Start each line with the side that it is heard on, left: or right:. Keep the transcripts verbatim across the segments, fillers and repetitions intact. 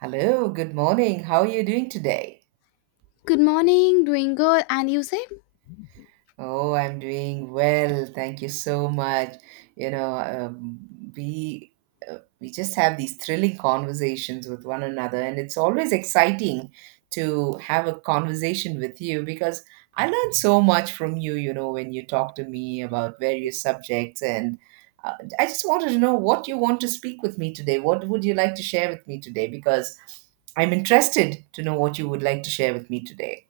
right: Hello, good morning. How are you doing today?
left: Good morning, doing good, and you say?
right: Oh, I'm doing well. Thank you so much. You know, um, we uh, we just have these thrilling conversations with one another, and it's always exciting to have a conversation with you because I learn so much from you. You know, when you talk to me about various subjects, and uh, I just wanted to know what you want to speak with me today. What would you like to share with me today? Because I'm interested to know what you would like to share with me today.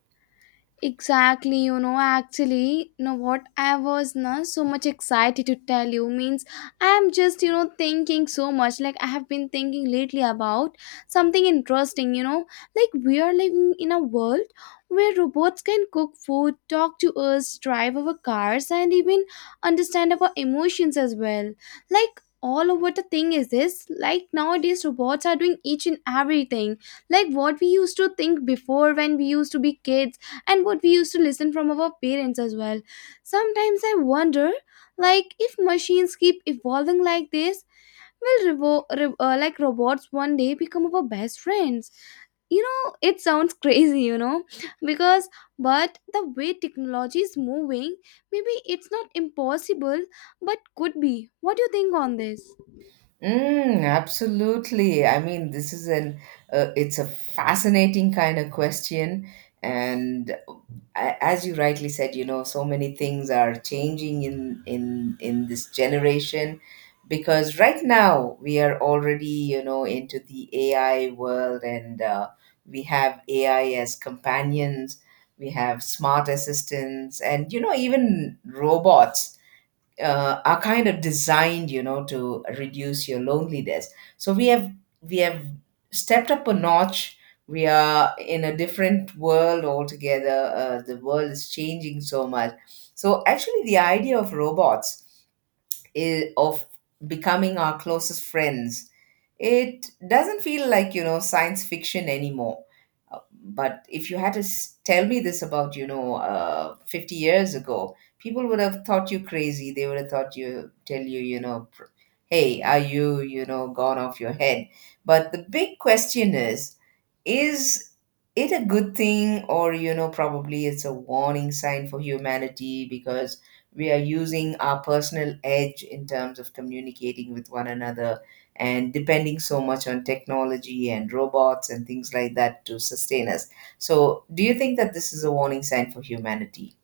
left: Exactly, you know, actually, you know what, I was not so much excited to tell you. Means I'm just, you know, thinking so much. Like, I have been thinking lately about something interesting, you know. Like, we are living in a world where robots can cook food, talk to us, drive our cars, and even understand our emotions as well. Like, all over the thing is this, like, nowadays robots are doing each and everything, like what we used to think before when we used to be kids, and what we used to listen from our parents as well. Sometimes I wonder, like, if machines keep evolving like this, will revo- re- uh, like, robots one day become our best friends? You know, it sounds crazy, you know, because, but the way technology is moving, maybe it's not impossible, but could be. What do you think on this?
right: Mm, absolutely. I mean, this is an uh, it's a fascinating kind of question, and a- as you rightly said, you know, so many things are changing in in in this generation because right now we are already, you know, into the A I world, and uh, we have A I as companions, we have smart assistants, and you know, even robots uh, are kind of designed, you know, to reduce your loneliness. So we have, we have stepped up a notch. We are in a different world altogether. Uh, the world is changing so much. So actually, the idea of robots is of becoming our closest friends, it doesn't feel like, you know, science fiction anymore. But if you had to s- tell me this about, you know, uh, fifty years ago, people would have thought you crazy. They would have thought you, tell you, you know, pr- hey, are you, you know, gone off your head? But the big question is, is it a good thing? Or, you know, probably it's a warning sign for humanity, because we are using our personal edge in terms of communicating with one another and depending so much on technology and robots and things like that to sustain us. So, do you think that this is a warning sign for humanity?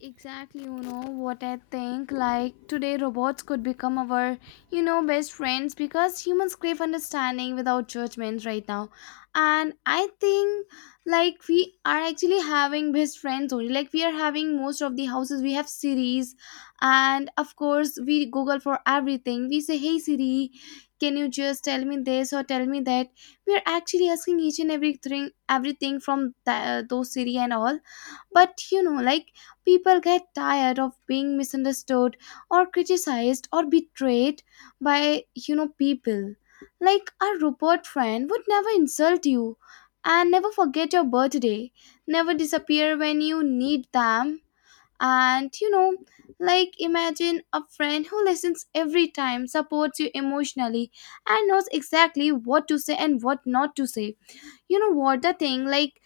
left: Exactly, you know what I think. Like, today robots could become our, you know, best friends, because humans crave understanding without judgment right now. And I think, like, we are actually having best friends only. Like, we are having most of the houses, we have Siri's, and of course, we Google for everything. We say, Hey Siri, can you just tell me this or tell me that? We are actually asking each and everything, everything from the, those Siri and all, but you know, like, people get tired of being misunderstood or criticized or betrayed by, you know, people. Like, our Rupert friend would never insult you, and never forget your birthday, never disappear when you need them. And you know, like, imagine a friend who listens every time, supports you emotionally, and knows exactly what to say and what not to say. You know what the thing, like,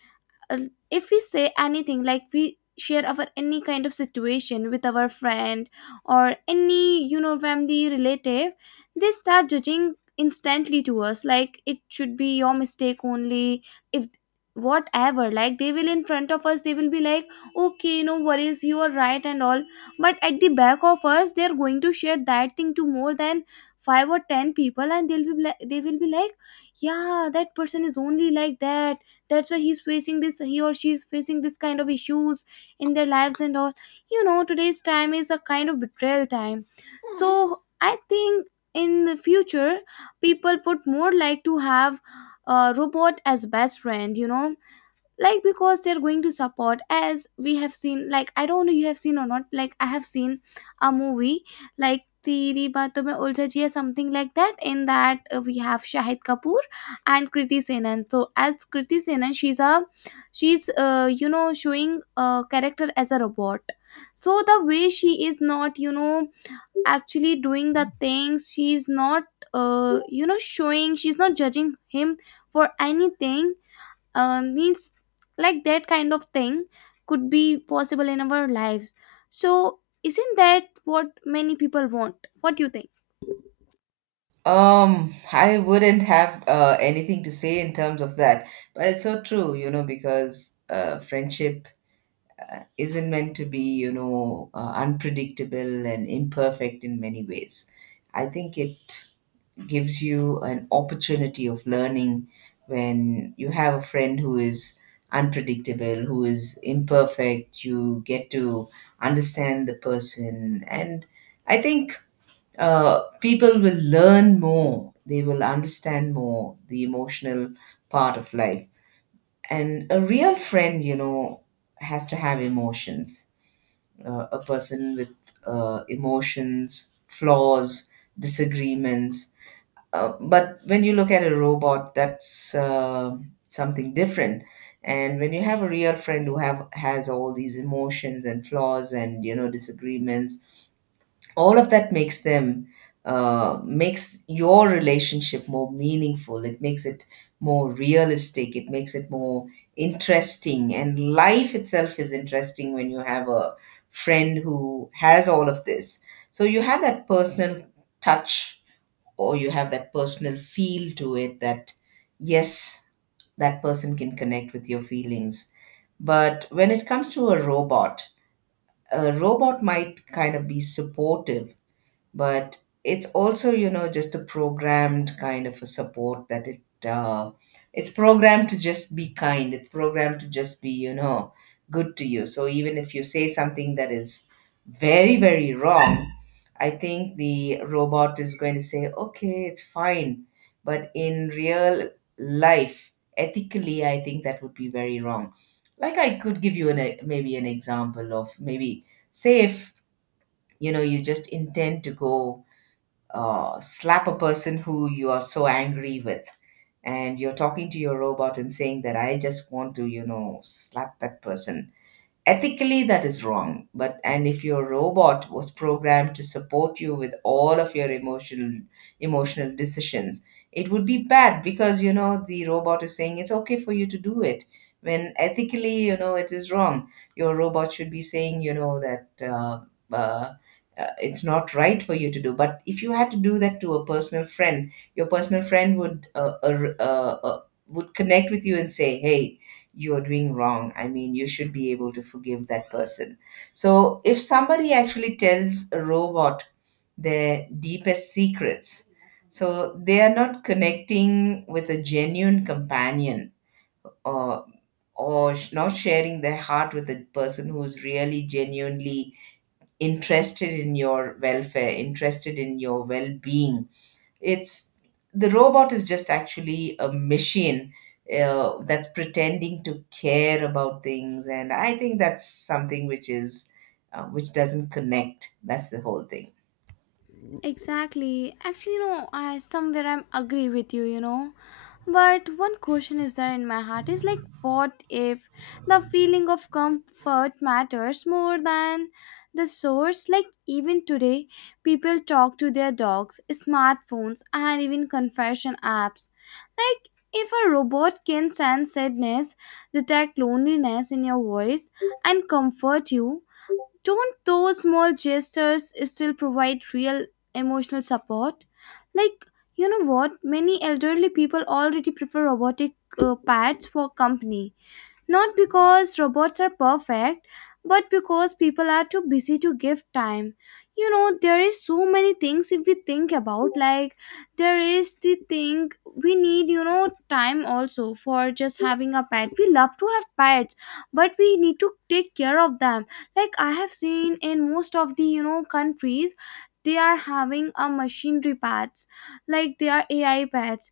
left: uh, if we say anything, like, we share our any kind of situation with our friend or any, you know, family relative, they start judging instantly to us, like, it should be your mistake only. If whatever, like, they will in front of us, they will be like, okay, no worries, you are right and all, but at the back of us, they are going to share that thing to more than five or ten people, and they'll be like, they will be like yeah, that person is only like that, that's why he's facing this, he or she is facing this kind of issues in their lives and all. You know, today's time is a kind of betrayal time. So I think, in the future, people would more like to have a robot as best friend, you know. Like, because they're going to support, as we have seen, like, I don't know you have seen or not, like, I have seen a movie like Teri Baaton Mein Uljha Jiya, something like that. In that, uh, we have Shahid Kapoor and Kriti Senan. So as Kriti Senan, she's a she's uh, you know, showing a character as a robot. So the way she is not, you know, actually doing the things, she's not, uh, you know, showing, she's not judging him for anything. Uh, means, like, that kind of thing could be possible in our lives. So isn't that what many people want? What do you think?
right: Um, I wouldn't have uh, anything to say in terms of that, but it's so true, you know, because uh, friendship isn't meant to be, you know, uh, unpredictable and imperfect in many ways. I think it gives you an opportunity of learning when you have a friend who is unpredictable, who is imperfect. You get to understand the person. And I think uh, people will learn more, they will understand more the emotional part of life. And a real friend, you know, has to have emotions. Uh, a person with uh, emotions, flaws, disagreements, uh, but when you look at a robot, that's uh, something different. And when you have a real friend who have has all these emotions and flaws and, you know, disagreements, all of that makes them, uh, makes your relationship more meaningful. It makes it more realistic. It makes it more interesting. And life itself is interesting when you have a friend who has all of this. So you have that personal touch, or you have that personal feel to it, that yes, that person can connect with your feelings. But when it comes to a robot, a robot might kind of be supportive, but it's also, you know, just a programmed kind of a support, that it uh, it's programmed to just be kind, it's programmed to just be, you know, good to you. So even if you say something that is very, very wrong, I think the robot is going to say, okay, it's fine. But in real life, ethically, I think that would be very wrong. Like, I could give you an e- maybe an example of, maybe say, if, you know, you just intend to go uh, slap a person who you are so angry with, and you're talking to your robot and saying that I just want to, you know, slap that person. Ethically, that is wrong. But, and if your robot was programmed to support you with all of your emotional emotional decisions, it would be bad because, you know, the robot is saying it's okay for you to do it, when ethically, you know, it is wrong. Your robot should be saying, you know, that uh, uh, uh, it's not right for you to do. But if you had to do that to a personal friend, your personal friend would uh, uh, uh, uh, would connect with you and say, hey, you're doing wrong. I mean, you should be able to forgive that person. So, if somebody actually tells a robot their deepest secrets, so they are not connecting with a genuine companion, or or sh- not sharing their heart with a person who's really genuinely interested in your welfare, interested in your well being. It's, the robot is just actually a machine uh, that's pretending to care about things, and I think that's something which is uh, which doesn't connect. That's the whole thing.
left: Exactly. Actually, no, I somewhere I'm agree with you, you know. But one question is there in my heart, is like, what if the feeling of comfort matters more than the source? Like, even today, people talk to their dogs, smartphones, and even confession apps. Like, if a robot can sense sadness, detect loneliness in your voice, and comfort you, don't those small gestures still provide real emotional support? Like, you know what? Many elderly people already prefer robotic uh, pets for company. Not because robots are perfect, but because people are too busy to give time. You know, there is so many things if we think about, like, there is the thing, we need, you know, time also for just having a pet. We love to have pets, but we need to take care of them. Like, I have seen in most of the, you know, countries, they are having a machinery pets, like, they are AI pets,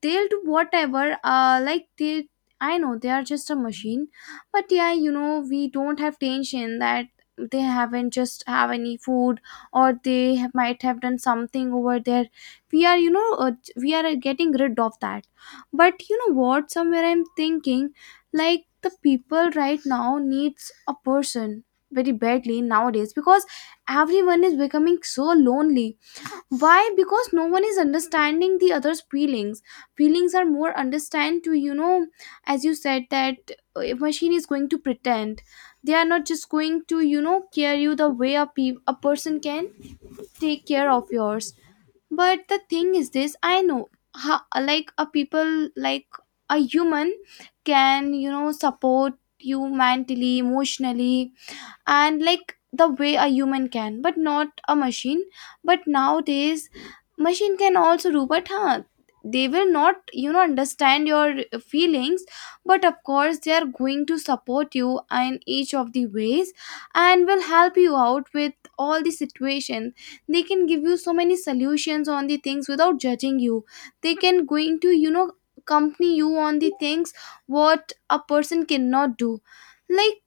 left: they'll do whatever, uh like, they, I know they are just a machine, but yeah, you know, we don't have tension that they haven't just have any food, or they have, might have done something over there. We are, you know, uh, we are uh, getting rid of that. But you know what? Somewhere I'm thinking, like, the people right now needs a person very badly nowadays because everyone is becoming so lonely. Why? Because no one is understanding the other's feelings. Feelings are more understand to, you know, as you said, that a machine is going to pretend, they are not just going to, you know, care you the way a, pe- a person can take care of yours. But the thing is this, I know how, like, a people, like a human, can, you know, support you mentally, emotionally, and like the way a human can, but not a machine. But nowadays machine can also do, but huh, they will not, you know, understand your feelings. But of course, they are going to support you in each of the ways, and will help you out with all the situations. They can give you so many solutions on the things without judging you. They can going to, you know, accompany you on the things what a person cannot do. Like,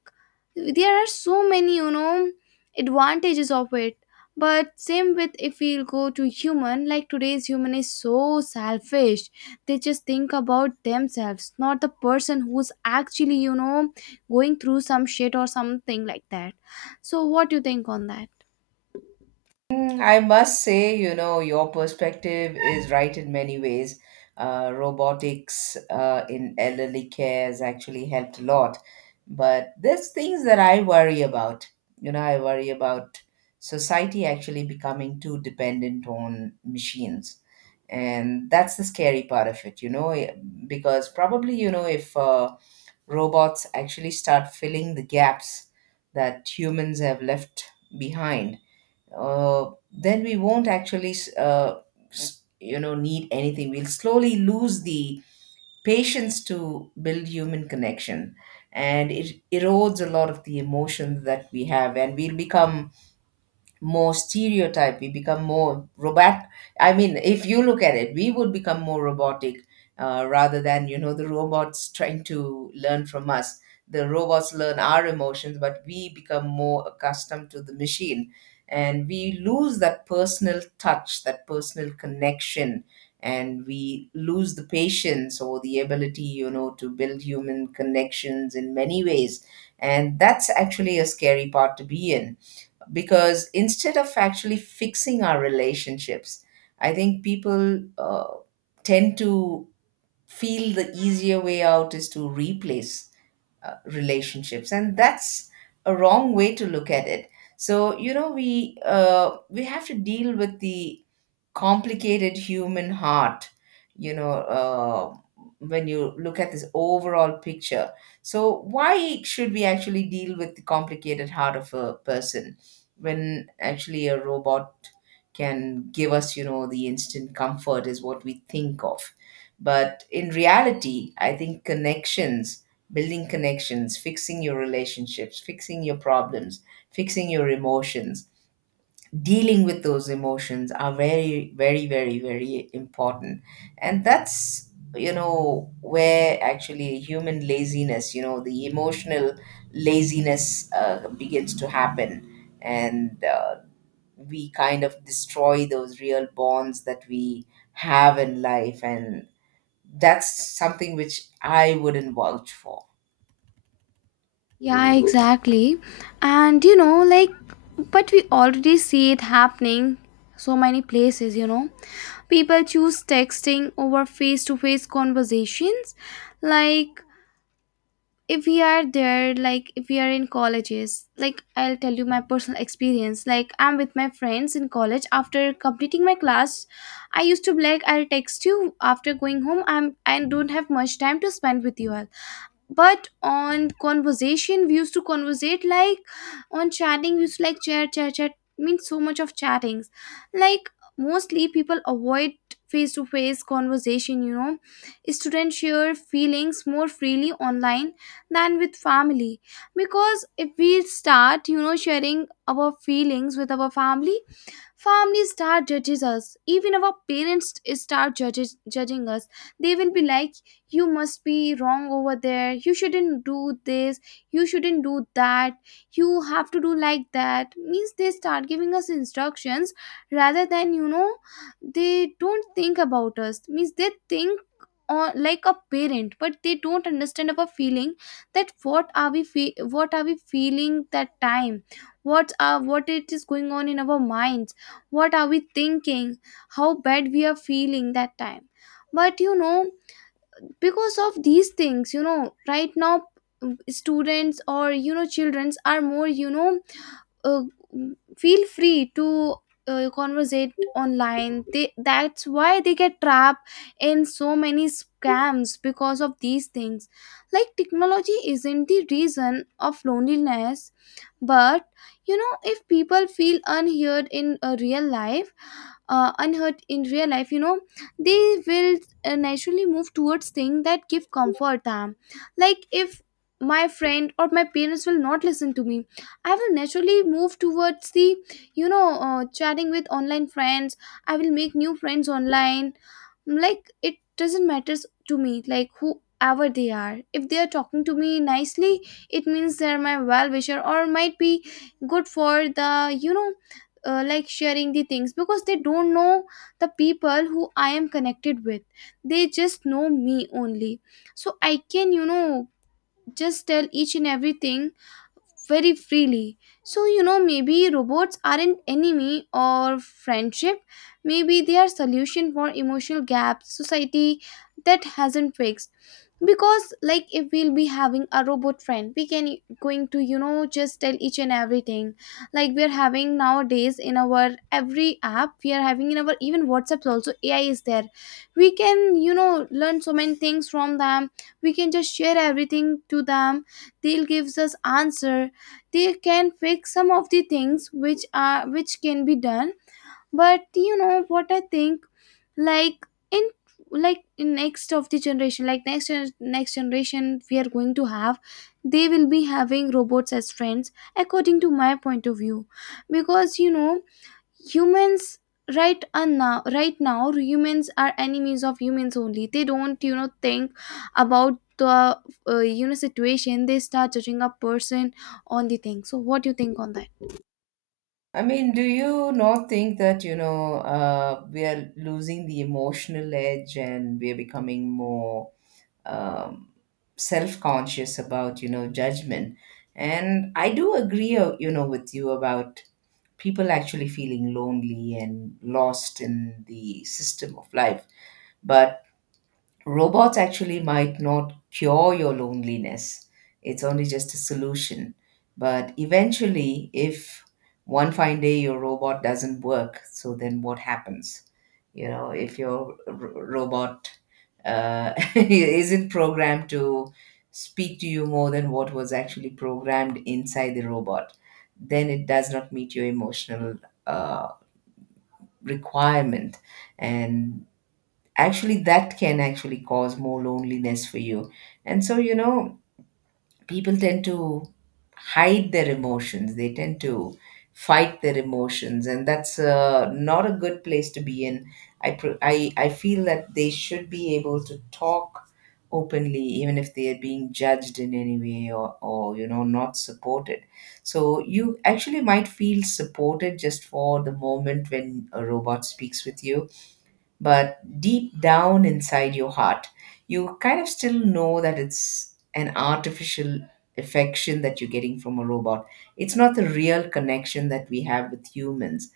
left: there are so many, you know, advantages of it. But same with, if we go to human, like, today's human is so selfish, they just think about themselves, not the person who's actually, you know, going through some shit or something like that. So what do you think on that?
right: Mm, I must say, you know, your perspective is right in many ways. Uh, robotics uh, in elderly care has actually helped a lot. But there's things that I worry about. You know, I worry about society actually becoming too dependent on machines. And that's the scary part of it, you know, eh, because probably, you know, if uh, robots actually start filling the gaps that humans have left behind, uh, then we won't actually uh, s- you know, need anything. We'll slowly lose the patience to build human connection, and it erodes a lot of the emotions that we have, and we'll become more stereotyped, we become more robot. I mean, if you look at it, we would become more robotic uh, rather than, you know, the robots trying to learn from us. The robots learn our emotions, but we become more accustomed to the machine, and we lose that personal touch, that personal connection, and we lose the patience or the ability, you know, to build human connections in many ways. And that's actually a scary part to be in, because instead of actually fixing our relationships, I think people uh, tend to feel the easier way out is to replace uh, relationships, and that's a wrong way to look at it. So, you know, we uh, we have to deal with the complicated human heart, you know, uh, when you look at this overall picture. So why should we actually deal with the complicated heart of a person, when actually a robot can give us, you know, the instant comfort, is what we think of. But in reality, I think connections, building connections, fixing your relationships, fixing your problems, fixing your emotions, dealing with those emotions, are very, very, very, very important. And that's, you know, where actually human laziness, you know, the emotional laziness uh, begins to happen. And uh, we kind of destroy those real bonds that we have in life, and that's something which I wouldn't vouch for.
left: Yeah, exactly. And you know, like, but we already see it happening so many places, you know. People choose texting over face to face conversations. Like, if we are there, like, if we are in colleges, like, I'll tell you my personal experience. Like, I'm with my friends in college, after completing my class I used to be like, I'll text you after going home, I'm, I don't have much time to spend with you all. But on conversation we used to conversate, like, on chatting we used to, like, chat chat chat. Means so much of chattings. Like, mostly people avoid face to face conversation, you know. Students share feelings more freely online than with family, because if we start, you know, sharing our feelings with our family, families start judges us. Even our parents start judges, judging us. They will be like, "You must be wrong over there. You shouldn't do this. You shouldn't do that. You have to do like that." Means they start giving us instructions, rather than, you know, they don't think about us. Means they think or like a parent, but they don't understand our feeling, that what are we fe- what are we feeling that time, what are what it is going on in our minds, what are we thinking, how bad we are feeling that time. But you know, because of these things, you know, right now, mm, students or, you know, childrens are more, you know, uh, feel free to, uh, conversate online. They, that's why they get trapped in so many scams because of these things. Like, technology isn't the reason of loneliness, but you know, if people feel unheard in a real life, uh, unheard in real life, you know, they will, uh, naturally move towards things that give comfort them. Like, if my friend or my parents will not listen to me, I will naturally move towards the, you know, uh, chatting with online friends. I will make new friends online. Like, it doesn't matters to me, like, whoever they are. If they are talking to me nicely, it means they're my well wisher, or might be good for the, you know, uh, like, sharing the things because they don't know the people who I am connected with. They just know me only, so I can, you know, just tell each and everything very freely. So you know maybe robots aren't enemy or friendship. Maybe they are solution for emotional gaps society that hasn't fixed, because like if we'll be having a robot friend, we can going to you know just tell each and everything, like we are having nowadays in our every app, we are having in our even whatsapps also AI is there. We can you know learn so many things from them. We can just share everything to them. They'll gives us answer. They can fix some of the things which are which can be done. But you know what I think, like in like in next of the generation, like next gen- next generation, we are going to have, they will be having robots as friends according to my point of view. Because you know humans, right and now right now humans are enemies of humans only. They don't you know think about the, uh, you know situation. They start judging a person on the thing. So what do you think on that?
right: I mean, do you not think that, you know, uh, we are losing the emotional edge, and we are becoming more um, self conscious about, you know, judgment? And I do agree, uh, you know, with you about people actually feeling lonely and lost in the system of life. But robots actually might not cure your loneliness. It's only just a solution. But eventually, if one fine day your robot doesn't work, so then what happens? You know, if your r- robot uh, isn't programmed to speak to you more than what was actually programmed inside the robot, then it does not meet your emotional uh, requirement. And actually that can actually cause more loneliness for you. And so, you know, people tend to hide their emotions, they tend to fight their emotions, and that's uh, not a good place to be in. I, pr- I I feel that they should be able to talk openly, even if they are being judged in any way, or, or, you know, not supported. So you actually might feel supported just for the moment when a robot speaks with you, but deep down inside your heart, you kind of still know that it's an artificial affection that you're getting from a robot. It's not the real connection that we have with humans.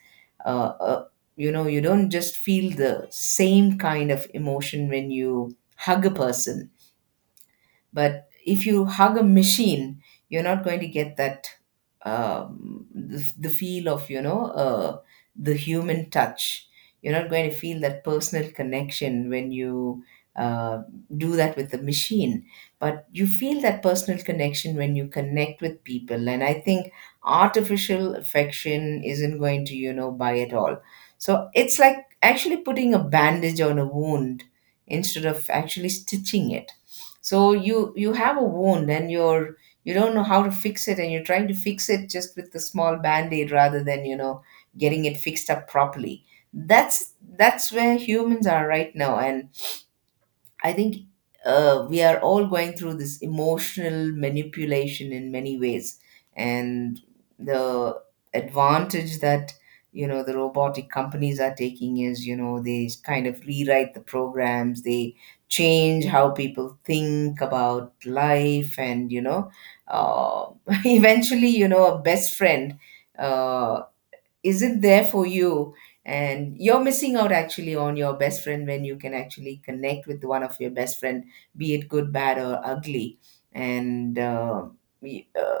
right: Uh, uh, you know, you don't just feel the same kind of emotion when you hug a person, but if you hug a machine, you're not going to get that um, the, the feel of, you know, uh, the human touch. You're not going to feel that personal connection when you uh, do that with the machine. But you feel that personal connection when you connect with people, and I think artificial affection isn't going to, you know, buy at all. So it's like actually putting a bandage on a wound instead of actually stitching it. So you you have a wound and you're you don't know how to fix it, and you're trying to fix it just with a small band-aid rather than you know getting it fixed up properly. That's that's where humans are right now. And I think uh, we are all going through this emotional manipulation in many ways, and the advantage that you know the robotic companies are taking is you know they kind of rewrite the programs, they change how people think about life. And you know uh, eventually you know a best friend Uh, isn't there for you, and you're missing out actually on your best friend when you can actually connect with one of your best friend, be it good bad or ugly. And uh, y- uh,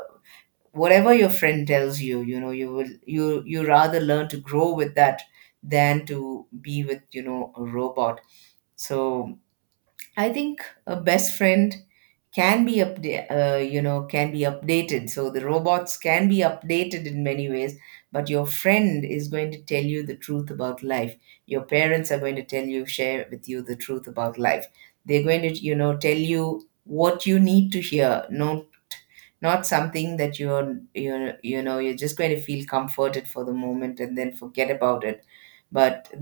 right: whatever your friend tells you, you know you will you you rather learn to grow with that than to be with you know a robot. So I think a best friend can be upda- uh, you know can be updated, so the robots can be updated in many ways. But your friend is going to tell you the truth about life, your parents are going to tell you share with you the truth about life. They're going to you know tell you what you need to hear, not not something that you're you you know you're just going to feel comforted for the moment and then forget about it. But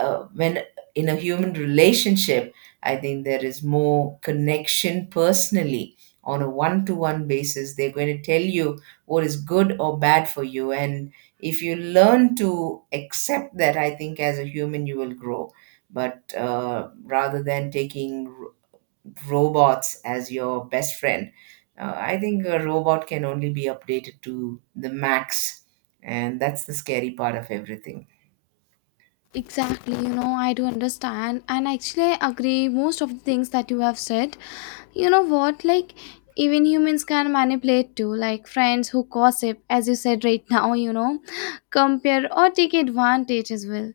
right: uh, when in a human relationship, I think there is more connection personally. On a one to one basis they're going to tell you what is good or bad for you, and if you learn to accept that, I think as a human you will grow. But uh, rather than taking robots as your best friend. Uh, I think a robot can only be updated to the max, and that's the scary part of everything.
left: Exactly, you know, I do understand, and actually, I agree most of the things that you have said. You know what, like, even humans can manipulate too, like friends who gossip, as you said right now, you know, compare or take advantage as well.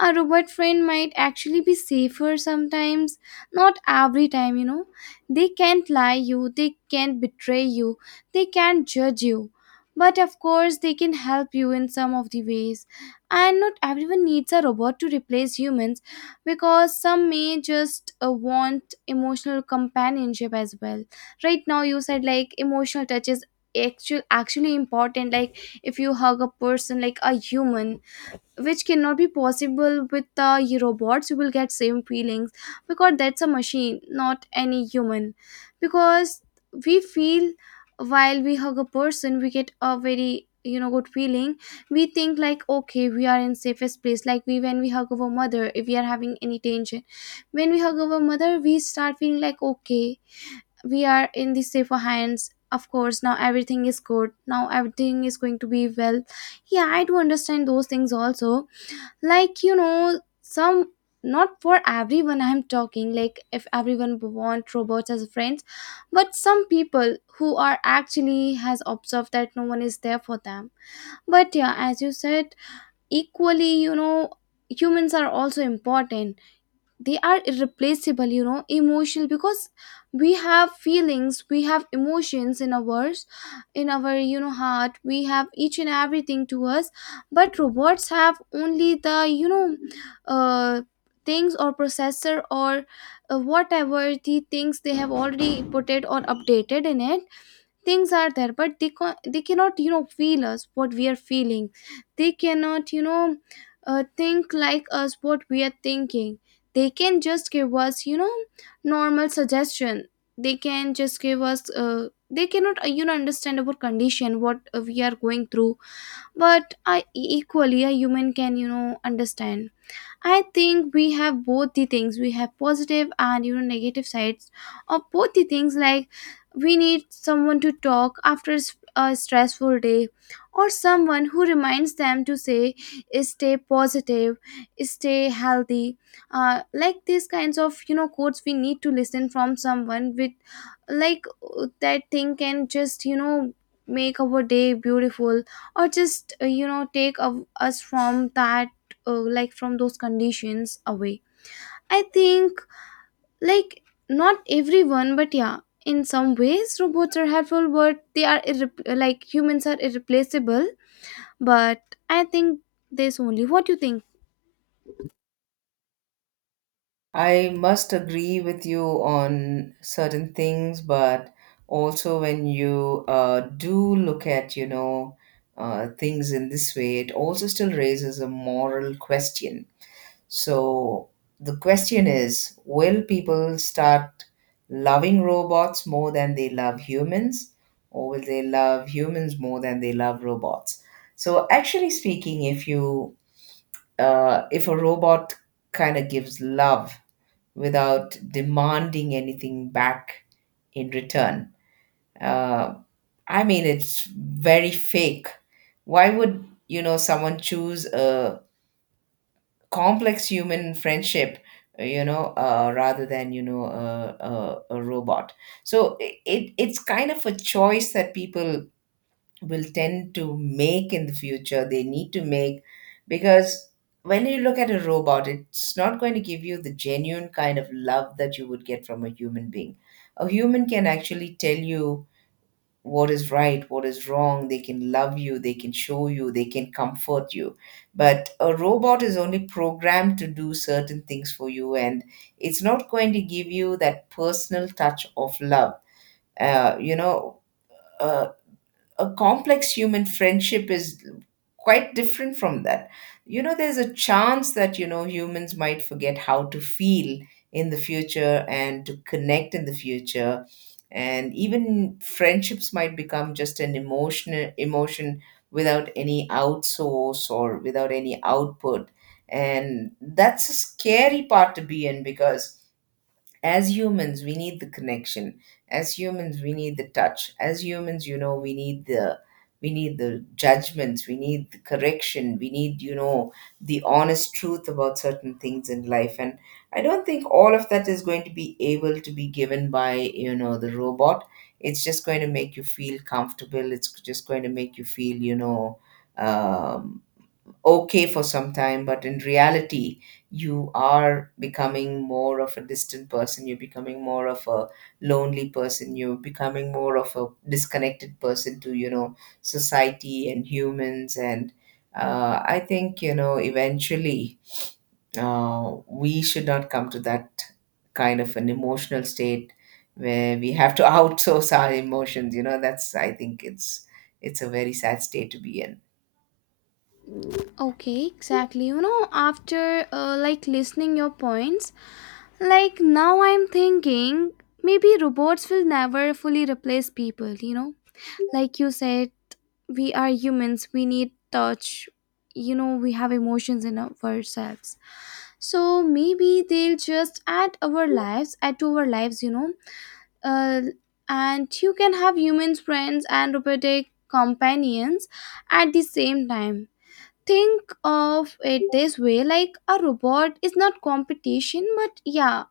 left: A robot friend might actually be safer sometimes, not every time, you know. They can't lie you, they can't betray you, they can't judge you, but of course, they can help you in some of the ways. And not everyone needs a robot to replace humans, because some may just uh, want emotional companionship as well. Right now you said like emotional touch is actual actually important. Like if you hug a person like a human, which cannot be possible with the y- robots, you will get same feelings, because that's a machine, not any human. Because we feel, while we hug a person we get a very you know good feeling. We think like okay, we are in safest place, like we when we hug our mother, if we are having any tension, when we hug our mother we start feeling like okay, we are in the safer hands. Of course now everything is good, now everything is going to be well. Yeah, I do understand those things also, like you know some, not for everyone. I'm talking like if everyone want robots as friends, but some people who are actually has observed that no one is there for them. But yeah, as you said, equally, you know humans are also important. They are irreplaceable, you know emotional, because we have feelings, we have emotions in ours in our you know heart. We have each and everything to us. But robots have only the, you know uh, things or processor or uh, whatever the things they have already put it or updated in it. Things are there but they can they cannot you know feel us what we are feeling. They cannot you know uh, think like us what we are thinking. They can just give us you know normal suggestion. They can just give us uh, They cannot uh, you know understand our condition what uh, we are going through. But I equally a human can you know understand. I think we have both the things. We have positive and you know negative sides of both the things. Like we need someone to talk after s- a stressful day, or someone who reminds them to say, "Stay positive, stay healthy." Uh, like these kinds of you know quotes, we need to listen from someone with, like, uh, that thing can just you know make our day beautiful, or just uh, you know take of us from that uh, like from those conditions away. I think, like, not everyone but yeah, in some ways robots are helpful, but they are irre- like humans are irreplaceable. But I think this only. What do you think?
right: I must agree with you on certain things, but also when you uh, do look at, you know, uh, things in this way, it also still raises a moral question. So the question is, will people start loving robots more than they love humans, or will they love humans more than they love robots? So, actually speaking, if you uh, if a robot kind of gives love without demanding anything back in return, uh, I mean, it's very fake. Why would you know someone choose a complex human friendship, you know uh, rather than you know a, a, a robot? So it it's kind of a choice that people will tend to make in the future, they need to make, because when you look at a robot, it's not going to give you the genuine kind of love that you would get from a human being. A human can actually tell you what is right, what is wrong. They can love you, they can show you, they can comfort you. But a robot is only programmed to do certain things for you, and it's not going to give you that personal touch of love. Uh, you know, uh, a complex human friendship is quite different from that. You know, there's a chance that, you know, humans might forget how to feel in the future and to connect in the future. And even friendships might become just an emotional emotion without any outsource or without any output. And that's a scary part to be in, because as humans we need the connection, as humans we need the touch, as humans you know we need the we need the judgments, we need the correction, we need you know the honest truth about certain things in life. And I don't think all of that is going to be able to be given by you know the robot. It's just going to make you feel comfortable, it's just going to make you feel you know um, okay for some time, but in reality, you are becoming more of a distant person. You're becoming more of a lonely person. You're becoming more of a disconnected person to, you know, society and humans. And uh, I think, you know, eventually uh, we should not come to that kind of an emotional state where we have to outsource our emotions. You know, that's, I think it's, it's a very sad state to be in.
left: Okay, exactly, you know after uh, like listening your points, like now I'm thinking maybe robots will never fully replace people you know Like you said, we are humans, we need touch you know We have emotions in our- ourselves. So maybe they'll just add our lives add to our lives you know uh, and you can have humans friends and robotic companions at the same time. Think of it this way, like a robot is not competition, but yeah,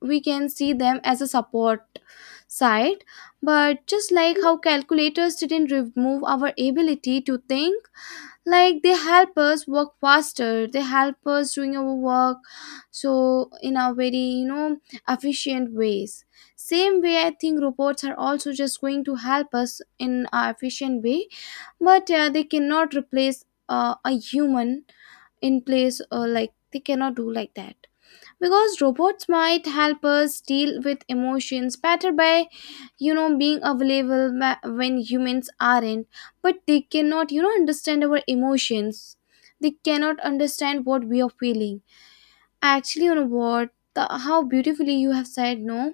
left: we can see them as a support side. But just like how calculators didn't remove our ability to think, like they help us work faster, they help us doing our work, so in a very you know efficient ways. Same way I think robots are also just going to help us in a efficient way. But uh, they cannot replace uh, a human in place, or like they cannot do like that. Because robots might help us deal with emotions better by you know being available ma- when humans aren't. But they cannot you know understand our emotions. They cannot understand what we are feeling. Actually, you know what, the, how beautifully you have said, no,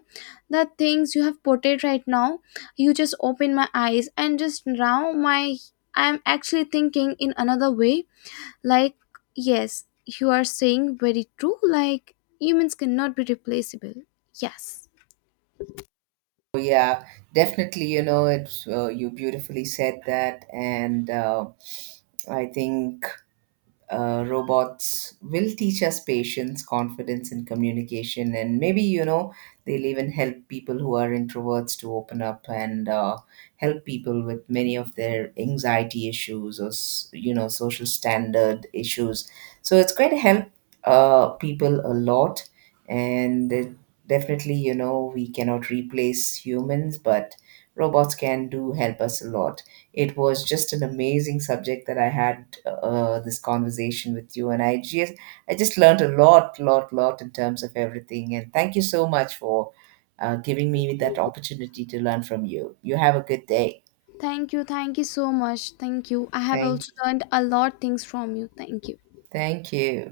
left: the things you have portrayed right now, you just open my eyes. And just now my I'm actually thinking in another way. Like, yes, you are saying very true, like humans cannot be replaceable. Yes.
right: So, yeah, definitely. You know, it's uh, you beautifully said that, and uh, I think uh, robots will teach us patience, confidence, and communication. And maybe, you know, they'll even help people who are introverts to open up, and uh, help people with many of their anxiety issues or, s- you know, social standard issues. So it's going to help uh, people a lot. And it, definitely, you know, we cannot replace humans, but robots can do help us a lot. It was just an amazing subject that I had uh, this conversation with you, and I just I just learned a lot, lot, lot in terms of everything. And thank you so much for uh, giving me that opportunity to learn from you. You have a good day.
left: Thank you. Thank you so much. Thank you. I have
right: Thank,
left: also learned a lot things from you. Thank you.
right: thank you.